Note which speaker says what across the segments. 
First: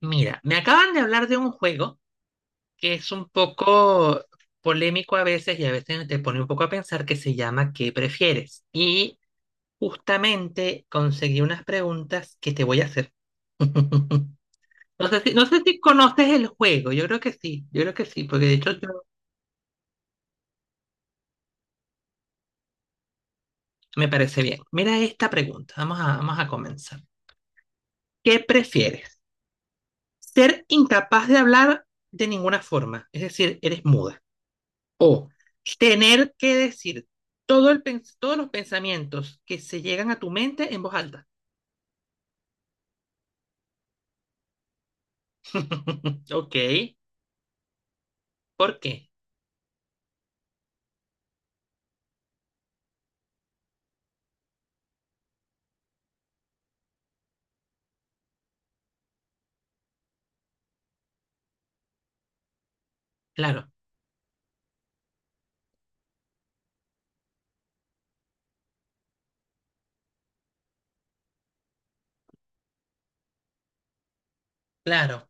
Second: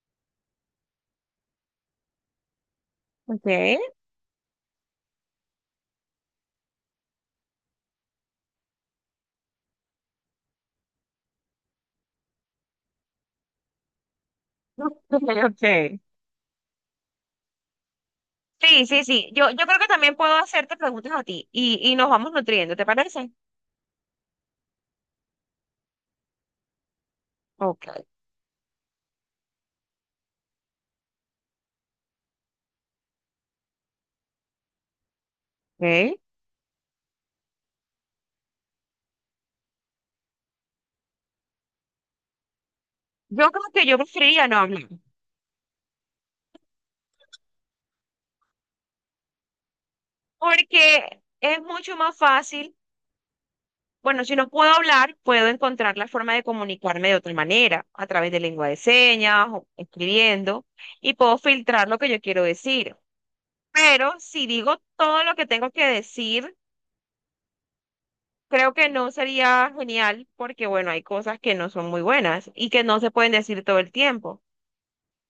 Speaker 1: Mira, me acaban de hablar de un juego que es un
Speaker 2: Okay.
Speaker 1: poco polémico a veces y a veces te pone un poco a pensar que se llama ¿Qué prefieres? Y justamente conseguí unas preguntas que te voy a hacer. No sé si,
Speaker 2: Okay,
Speaker 1: no sé si
Speaker 2: okay.
Speaker 1: conoces el juego, yo creo que sí, yo creo que sí, porque de hecho
Speaker 2: Sí,
Speaker 1: yo-
Speaker 2: sí, sí. Yo creo que también puedo hacerte preguntas a ti y nos vamos nutriendo, ¿te parece?
Speaker 1: Me parece bien. Mira esta pregunta, vamos a comenzar.
Speaker 2: Okay.
Speaker 1: ¿Qué prefieres? ¿Ser incapaz de hablar de ninguna forma? Es decir, eres muda. ¿O
Speaker 2: Okay.
Speaker 1: tener que decir todos los pensamientos que se llegan a tu mente en voz alta?
Speaker 2: Yo creo que yo preferiría no hablar,
Speaker 1: Ok, ¿por qué?
Speaker 2: porque es mucho más fácil. Bueno, si no puedo hablar, puedo encontrar la forma de comunicarme de otra manera, a través de lengua de señas o escribiendo, y puedo filtrar lo que yo quiero decir.
Speaker 1: Claro,
Speaker 2: Pero si digo todo lo que tengo que decir, creo que no sería genial porque, bueno, hay cosas que no son muy buenas y que no se pueden decir todo el tiempo.
Speaker 1: claro,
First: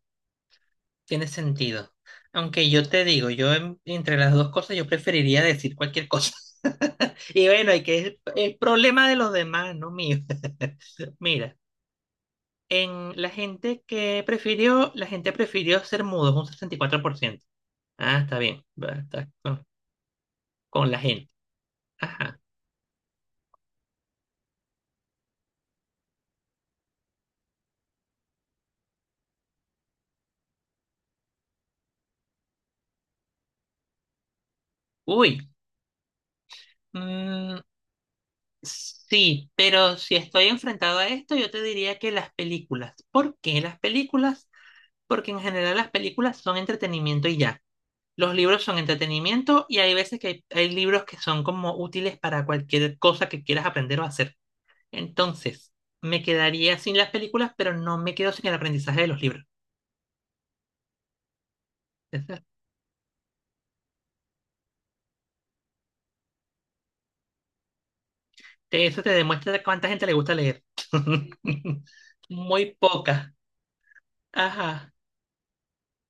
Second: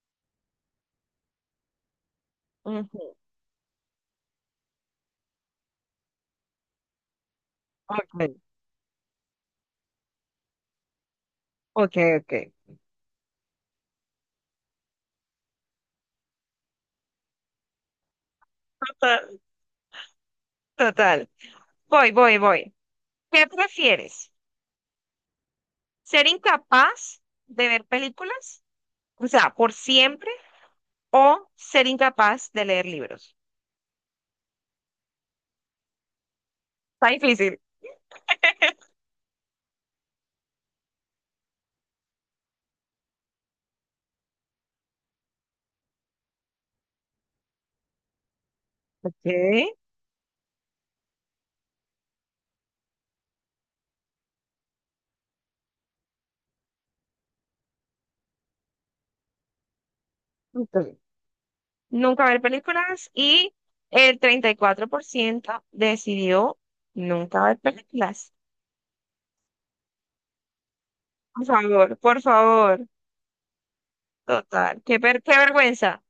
Speaker 1: tiene sentido. Aunque yo te
Speaker 2: Ujú.
Speaker 1: digo, entre las dos cosas yo preferiría decir cualquier cosa. Y bueno, hay que es
Speaker 2: Ok,
Speaker 1: el problema de los demás, no mío. Mira,
Speaker 2: ok, ok.
Speaker 1: en la gente que prefirió, la gente prefirió ser mudos, un 64%. Ah, está bien, va,
Speaker 2: Total,
Speaker 1: está con la
Speaker 2: total.
Speaker 1: gente.
Speaker 2: Voy, voy,
Speaker 1: Ajá.
Speaker 2: voy. ¿Qué prefieres? ¿Ser incapaz de ver películas? O sea, por siempre, o ser incapaz de leer libros.
Speaker 1: Uy.
Speaker 2: Está difícil.
Speaker 1: Mm, sí, pero si estoy enfrentado a esto, yo te diría que las películas. ¿Por qué las películas? Porque en general las películas son entretenimiento y ya. Los libros son entretenimiento
Speaker 2: Ok.
Speaker 1: y hay veces que hay libros que son como útiles para cualquier cosa que quieras aprender o hacer. Entonces, me quedaría sin las películas, pero no me quedo sin el aprendizaje de los libros.
Speaker 2: Ok. Nunca
Speaker 1: Eso
Speaker 2: ver películas y el 34% decidió nunca ver películas.
Speaker 1: eso te demuestra cuánta gente le gusta leer.
Speaker 2: Por favor, por
Speaker 1: Muy
Speaker 2: favor.
Speaker 1: poca.
Speaker 2: Total,
Speaker 1: Ajá.
Speaker 2: qué vergüenza.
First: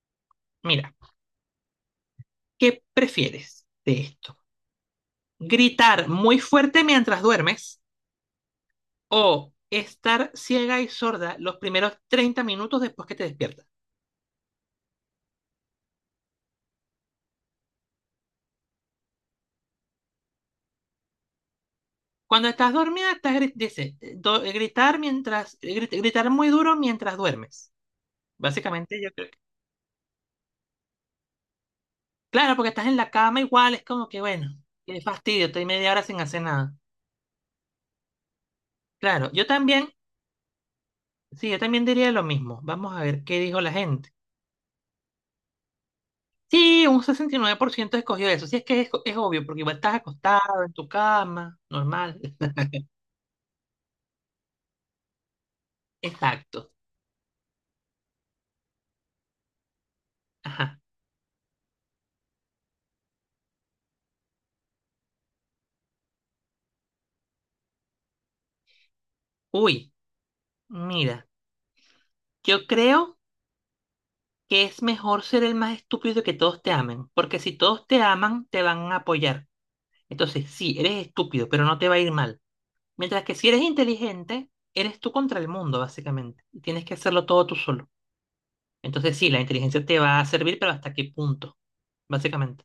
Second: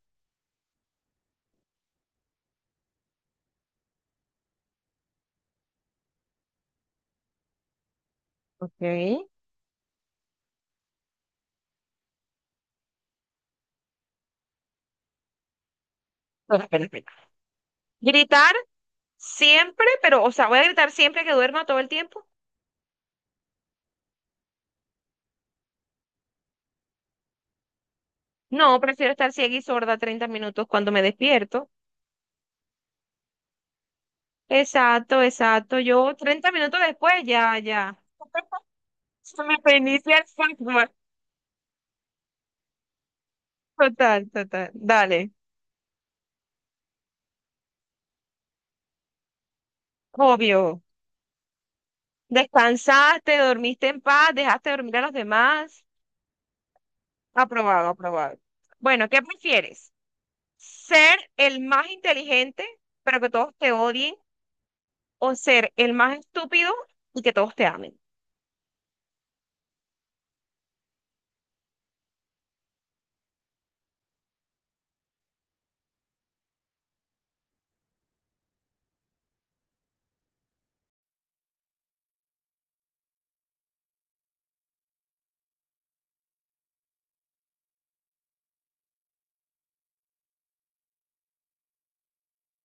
Speaker 1: Mira, ¿qué prefieres de esto? ¿Gritar muy fuerte mientras duermes
Speaker 2: Ok. Espera,
Speaker 1: o estar ciega y sorda los primeros 30 minutos después que te despiertas?
Speaker 2: espera, espera. Gritar siempre, pero, o sea, voy a gritar siempre que duerma todo el tiempo.
Speaker 1: Cuando estás dormida, estás dice, gritar mientras, gritar muy duro mientras duermes.
Speaker 2: No,
Speaker 1: Básicamente, yo
Speaker 2: prefiero
Speaker 1: creo
Speaker 2: estar
Speaker 1: que.
Speaker 2: ciega y sorda 30 minutos cuando me despierto.
Speaker 1: Claro, porque estás en la cama igual, es como que, bueno, qué
Speaker 2: Exacto,
Speaker 1: fastidio, estoy
Speaker 2: exacto.
Speaker 1: media hora
Speaker 2: Yo
Speaker 1: sin hacer
Speaker 2: 30
Speaker 1: nada.
Speaker 2: minutos después, ya, ya.
Speaker 1: Claro,
Speaker 2: Se
Speaker 1: yo
Speaker 2: me
Speaker 1: también,
Speaker 2: reinicia el software.
Speaker 1: sí, yo también diría lo mismo. Vamos a ver qué dijo la gente.
Speaker 2: Total, total. Dale.
Speaker 1: Sí, un 69% escogió eso. Sí, es que es obvio, porque igual estás acostado en
Speaker 2: Obvio.
Speaker 1: tu cama, normal.
Speaker 2: Descansaste, dormiste en paz, dejaste dormir a los demás.
Speaker 1: Exacto.
Speaker 2: Aprobado, aprobado. Bueno, ¿qué prefieres?
Speaker 1: Ajá.
Speaker 2: ¿Ser el más inteligente, pero que todos te odien? ¿O ser el más estúpido y que todos te amen?
Speaker 1: Uy, mira, yo creo que es mejor ser el más estúpido que todos te amen, porque si todos te aman, te van a apoyar. Entonces, sí, eres estúpido, pero no te va a ir mal. Mientras que si eres inteligente, eres tú contra el mundo, básicamente. Y tienes que hacerlo todo tú solo. Entonces, sí, la inteligencia te va a servir, pero ¿hasta qué punto? Básicamente.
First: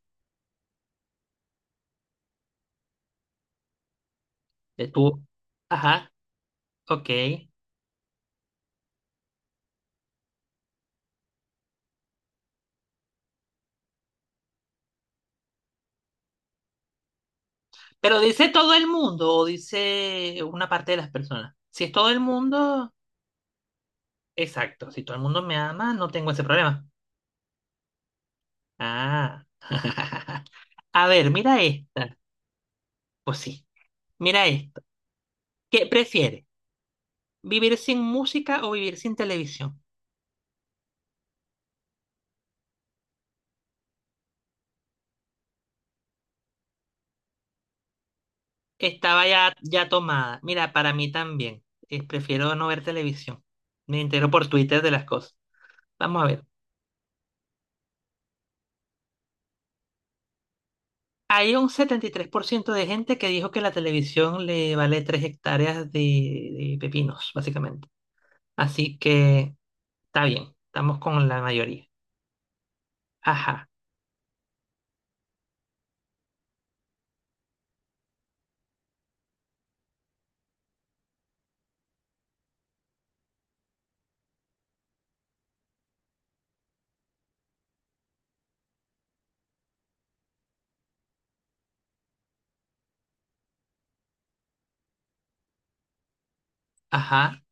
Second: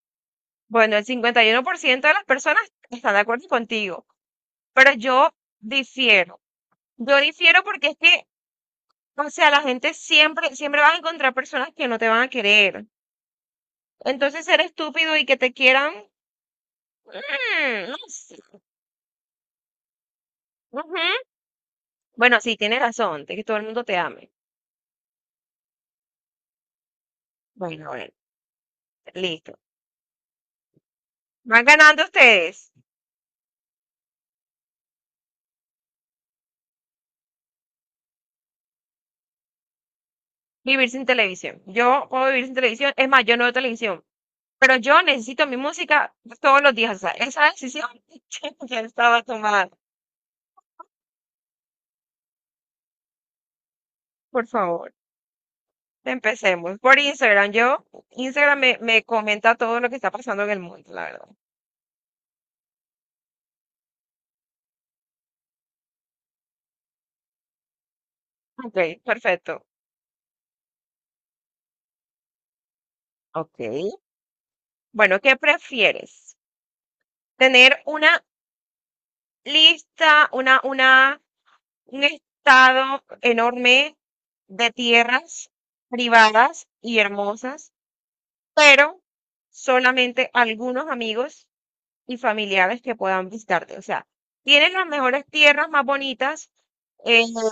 Speaker 2: Bueno, el 51% de las personas están de acuerdo contigo,
Speaker 1: De
Speaker 2: pero
Speaker 1: tú.
Speaker 2: yo
Speaker 1: Ajá,
Speaker 2: difiero.
Speaker 1: ok.
Speaker 2: Yo difiero porque es que, o sea, la gente siempre, siempre vas a encontrar personas que no te van a querer. Entonces, ser estúpido y que te quieran, no
Speaker 1: Pero
Speaker 2: sé.
Speaker 1: dice todo el mundo o dice una parte de
Speaker 2: Ujú.
Speaker 1: las personas. Si es todo el
Speaker 2: Bueno, sí, tienes
Speaker 1: mundo.
Speaker 2: razón, de que todo el mundo te ame.
Speaker 1: Exacto, si todo el mundo me ama, no tengo ese problema.
Speaker 2: Bueno, bueno,
Speaker 1: Ah.
Speaker 2: listo.
Speaker 1: A ver, mira
Speaker 2: Van ganando
Speaker 1: esta.
Speaker 2: ustedes.
Speaker 1: Pues sí, mira esto, ¿Qué prefieres? ¿Vivir sin música o vivir sin televisión?
Speaker 2: Vivir sin televisión. Yo puedo vivir sin televisión. Es más, yo no veo televisión. Pero yo necesito mi música todos los días. O sea, esa decisión ya estaba
Speaker 1: Estaba ya,
Speaker 2: tomada.
Speaker 1: ya tomada. Mira, para mí también. Prefiero no ver televisión. Me entero
Speaker 2: Por
Speaker 1: por Twitter de
Speaker 2: favor,
Speaker 1: las cosas. Vamos a ver.
Speaker 2: empecemos. Por Instagram. Instagram me comenta todo lo que está pasando en el mundo, la verdad.
Speaker 1: Hay un 73% de gente que dijo que la televisión le vale 3 hectáreas de pepinos, básicamente. Así
Speaker 2: Ok,
Speaker 1: que
Speaker 2: perfecto.
Speaker 1: está bien, estamos con la mayoría.
Speaker 2: Ok.
Speaker 1: Ajá.
Speaker 2: Bueno, ¿qué prefieres? ¿Tener una lista, una Un estado enorme de tierras privadas y hermosas, pero solamente algunos amigos y familiares que puedan visitarte? O sea, tienen las mejores tierras, más bonitas, eh,
Speaker 1: Ajá,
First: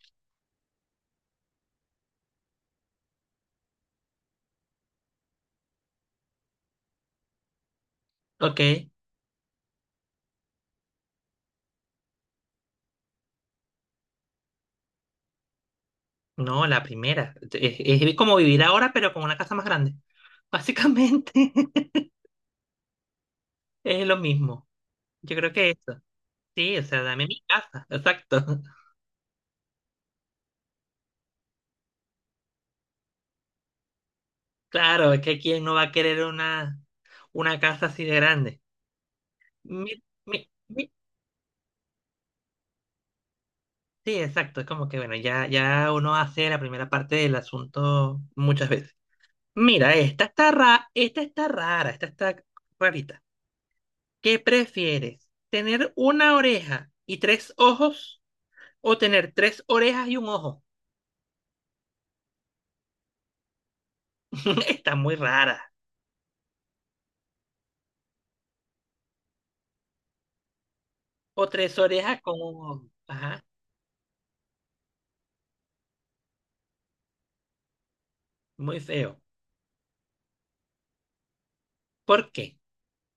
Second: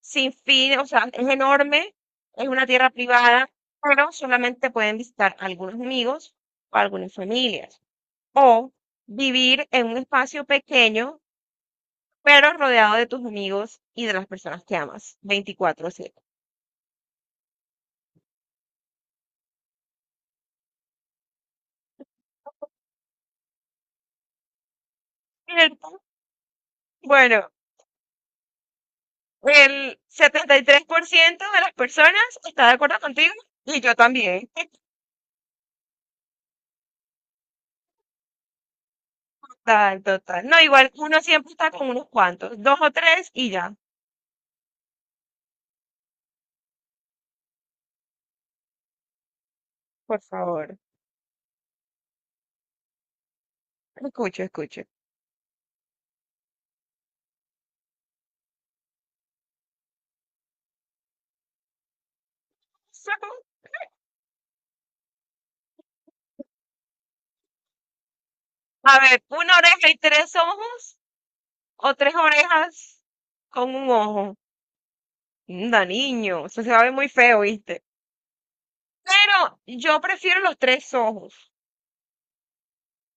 Speaker 2: sin fin, o sea, es enorme, es una tierra privada, pero solamente pueden visitar algunos amigos o algunas familias.
Speaker 1: ok.
Speaker 2: O vivir en un espacio pequeño pero rodeado de tus amigos y de las personas que amas. Veinticuatro, 7.
Speaker 1: No, la primera. Es como vivir ahora, pero con una casa más grande. Básicamente es lo mismo. Yo creo que
Speaker 2: ¿Cierto?
Speaker 1: eso. Sí, o sea, dame mi
Speaker 2: Bueno,
Speaker 1: casa. Exacto.
Speaker 2: el 73% de las personas está de acuerdo contigo y yo también.
Speaker 1: Claro, es que quién no va a querer una casa así de grande.
Speaker 2: Total,
Speaker 1: Mi-
Speaker 2: total.
Speaker 1: mi-
Speaker 2: No, igual
Speaker 1: mi-
Speaker 2: uno siempre está con unos cuantos, dos o tres y ya.
Speaker 1: sí, exacto. Es como que, bueno, ya uno hace la primera parte del asunto muchas veces. Mira,
Speaker 2: Por favor,
Speaker 1: esta está rara, esta está rarita. ¿Qué
Speaker 2: escucho, escucho.
Speaker 1: prefieres? ¿Tener una oreja y tres ojos o tener tres orejas y un ojo? Está muy rara.
Speaker 2: A ver, una oreja y tres ojos
Speaker 1: O tres
Speaker 2: o tres
Speaker 1: orejas con un ojo.
Speaker 2: orejas
Speaker 1: Ajá,
Speaker 2: con un ojo. Anda, niño, eso se va a ver muy feo, ¿viste?
Speaker 1: muy feo.
Speaker 2: Pero yo prefiero los tres ojos.
Speaker 1: ¿Por qué?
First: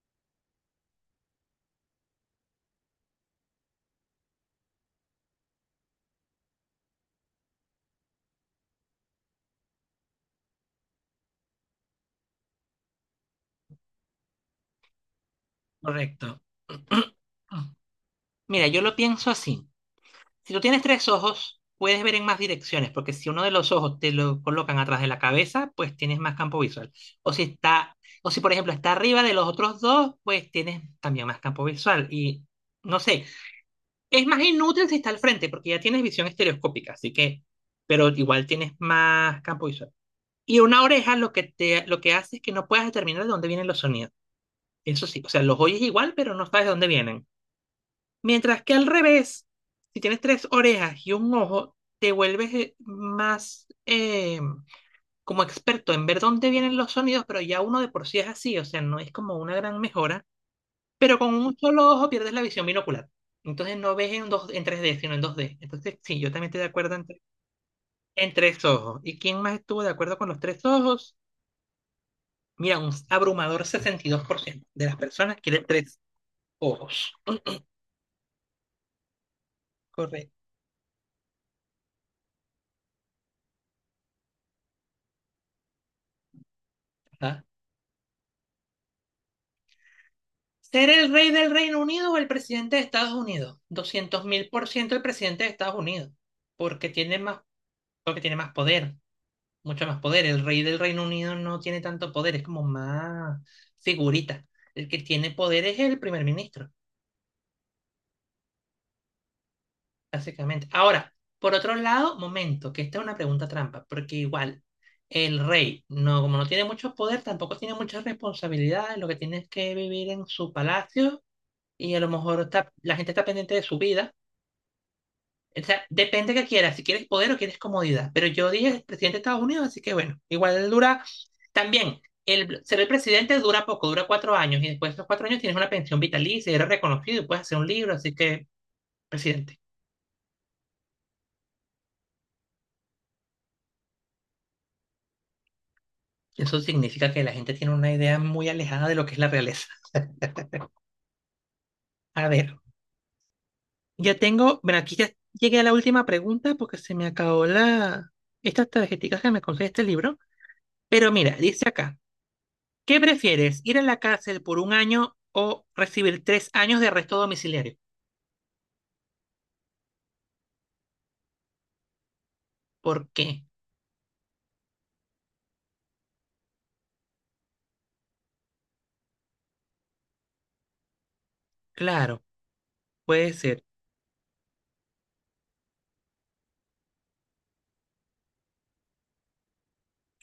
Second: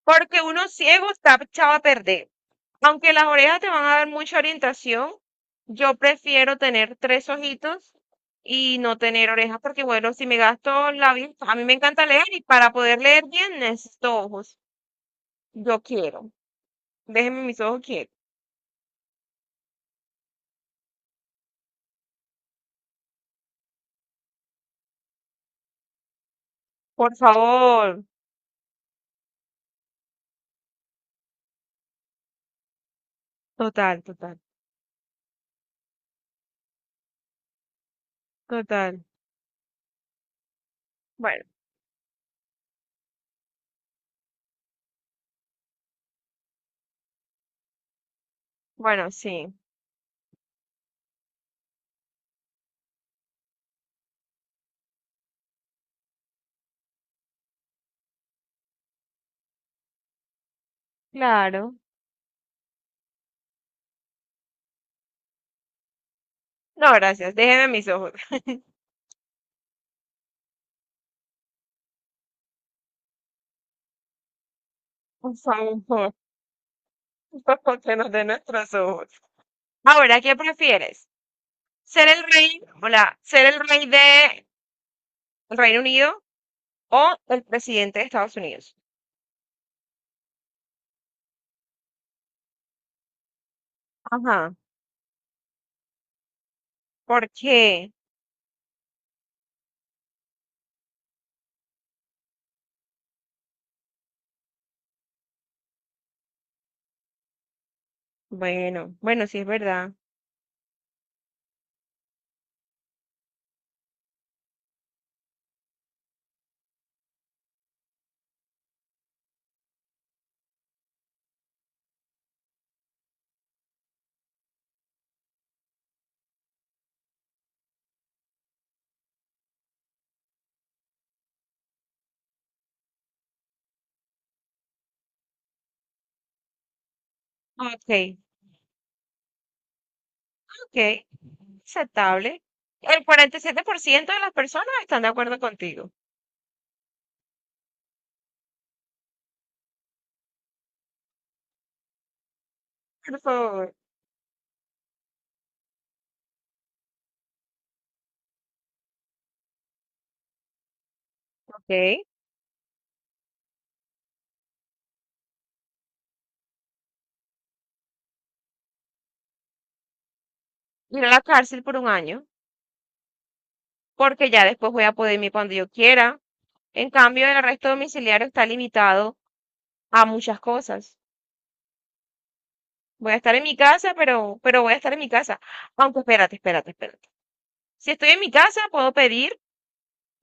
Speaker 2: Porque uno ciego está echado a perder. Aunque las orejas te van a dar mucha orientación, yo prefiero tener tres ojitos y no tener orejas, porque bueno, si me gasto la vista, a mí me encanta leer y para poder leer bien necesito ojos. Yo quiero.
Speaker 1: Correcto.
Speaker 2: Déjenme mis ojos quietos.
Speaker 1: Mira, yo lo pienso así. Si tú tienes tres ojos, puedes ver en más direcciones, porque si uno de los ojos te lo colocan atrás de la cabeza, pues tienes más campo visual.
Speaker 2: Por
Speaker 1: O si está,
Speaker 2: favor.
Speaker 1: o si por ejemplo está arriba de los otros dos, pues tienes también más campo visual. Y no sé.
Speaker 2: Total,
Speaker 1: Es
Speaker 2: total,
Speaker 1: más inútil si está al frente, porque ya tienes visión estereoscópica, así que, pero igual tienes
Speaker 2: total.
Speaker 1: más campo visual. Y una oreja lo que
Speaker 2: Bueno,
Speaker 1: te, lo que hace es que no puedas determinar de dónde vienen los sonidos. Eso sí, o sea, los oyes igual, pero no sabes de dónde vienen. Mientras que al
Speaker 2: bueno,
Speaker 1: revés,
Speaker 2: sí.
Speaker 1: si tienes tres orejas y un ojo, te vuelves más como experto en ver dónde vienen los sonidos, pero ya uno de por sí es así, o sea, no es como una gran mejora pero con un
Speaker 2: Claro.
Speaker 1: solo ojo pierdes la visión binocular. Entonces no ves en, dos, en 3D sino en 2D. Entonces, sí, yo también estoy de
Speaker 2: No,
Speaker 1: acuerdo en,
Speaker 2: gracias. Déjenme mis ojos.
Speaker 1: en tres ojos. ¿Y quién más estuvo de acuerdo con los tres ojos? Mira, un abrumador 62% de las
Speaker 2: Por
Speaker 1: personas quiere tres
Speaker 2: favor.
Speaker 1: ojos.
Speaker 2: Porque no de nuestros ojos. Ahora,
Speaker 1: Correcto.
Speaker 2: ¿qué prefieres? Ser el rey de el Reino Unido o el
Speaker 1: Ajá.
Speaker 2: presidente de Estados Unidos?
Speaker 1: ¿Ser el rey del Reino Unido o el presidente de Estados Unidos? doscientos mil
Speaker 2: Ajá.
Speaker 1: por ciento el presidente de Estados Unidos, porque tiene
Speaker 2: ¿Por
Speaker 1: más,
Speaker 2: qué?
Speaker 1: porque tiene más poder. Mucho más poder. El rey del Reino Unido no tiene tanto poder, es como más figurita. El que tiene poder es el primer ministro,
Speaker 2: Bueno, bueno, sí es verdad.
Speaker 1: básicamente. Ahora, por otro lado, momento, que esta es una pregunta trampa, porque igual el rey, no, como no tiene mucho poder, tampoco tiene muchas responsabilidades, lo que tiene es que vivir en su palacio y a lo mejor está, la gente está pendiente de su vida. O sea, depende que quieras, si quieres poder o quieres comodidad. Pero yo dije el presidente de Estados Unidos, así que bueno, igual dura también. El, ser el presidente dura poco, dura 4 años y después de esos 4 años tienes una pensión vitalicia, eres reconocido y puedes hacer un libro, así
Speaker 2: Ok,
Speaker 1: que presidente.
Speaker 2: ok, aceptable. El 47% de las personas están de acuerdo contigo.
Speaker 1: Eso significa que la gente tiene una idea muy alejada de lo que es la realeza. A ver,
Speaker 2: Por favor.
Speaker 1: ya tengo, bueno, aquí ya llegué a la última pregunta porque se me acabó estas tarjeticas que me conseguí este libro. Pero mira, dice acá,
Speaker 2: Ok.
Speaker 1: ¿Qué prefieres? ¿Ir a la cárcel por un año o recibir 3 años de arresto domiciliario?
Speaker 2: Ir a la cárcel por un año,
Speaker 1: ¿Por qué?
Speaker 2: porque ya después voy a poder irme cuando yo quiera. En cambio, el arresto domiciliario está limitado a muchas cosas.
Speaker 1: Claro,
Speaker 2: Voy a
Speaker 1: puede
Speaker 2: estar en mi
Speaker 1: ser
Speaker 2: casa, pero voy a estar en mi casa. Aunque espérate, espérate, espérate. Si estoy en mi casa, puedo pedir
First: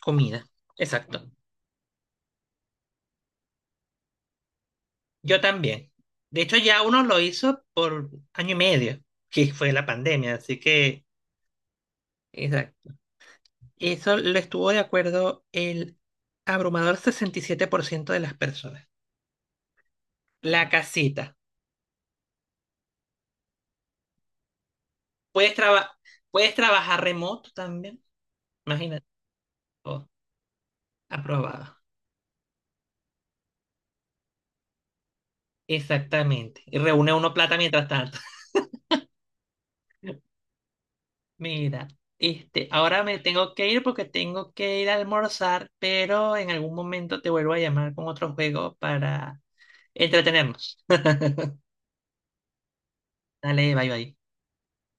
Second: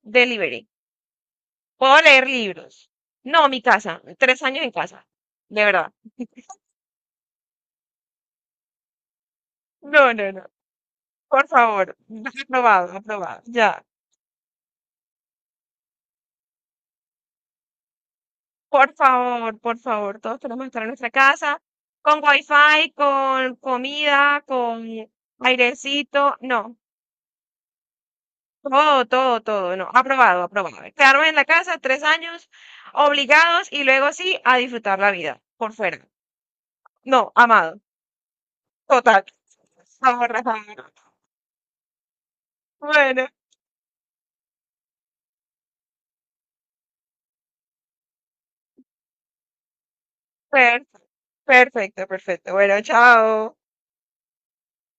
Speaker 1: comida.
Speaker 2: delivery.
Speaker 1: Exacto.
Speaker 2: Puedo leer libros. No, mi casa. 3 años en casa.
Speaker 1: Yo
Speaker 2: De
Speaker 1: también.
Speaker 2: verdad.
Speaker 1: De hecho, ya uno lo hizo por año y medio, que fue la
Speaker 2: No, no,
Speaker 1: pandemia,
Speaker 2: no.
Speaker 1: así que.
Speaker 2: Por favor.
Speaker 1: Exacto.
Speaker 2: Aprobado, aprobado. Ya.
Speaker 1: Eso lo estuvo de acuerdo el abrumador 67% de las personas.
Speaker 2: Por favor, por favor. Todos queremos
Speaker 1: La
Speaker 2: estar en nuestra
Speaker 1: casita.
Speaker 2: casa. Con wifi, con comida, con
Speaker 1: Puedes, traba-
Speaker 2: airecito.
Speaker 1: Puedes
Speaker 2: No.
Speaker 1: trabajar remoto también.
Speaker 2: Todo,
Speaker 1: Imagínate.
Speaker 2: todo, todo. No.
Speaker 1: Todo.
Speaker 2: Aprobado, aprobado. Quedarme en la
Speaker 1: Aprobado.
Speaker 2: casa 3 años obligados y luego sí a disfrutar la vida por fuera.
Speaker 1: Exactamente. Y reúne
Speaker 2: No,
Speaker 1: uno plata
Speaker 2: amado.
Speaker 1: mientras tanto.
Speaker 2: Total. Por favor, Rafael.
Speaker 1: Mira, ahora me
Speaker 2: Bueno,
Speaker 1: tengo que ir porque tengo que ir a almorzar, pero en algún momento te vuelvo a llamar con otro juego para entretenernos.
Speaker 2: per- perfecto, perfecto. Bueno, chao.
Speaker 1: Dale, bye bye.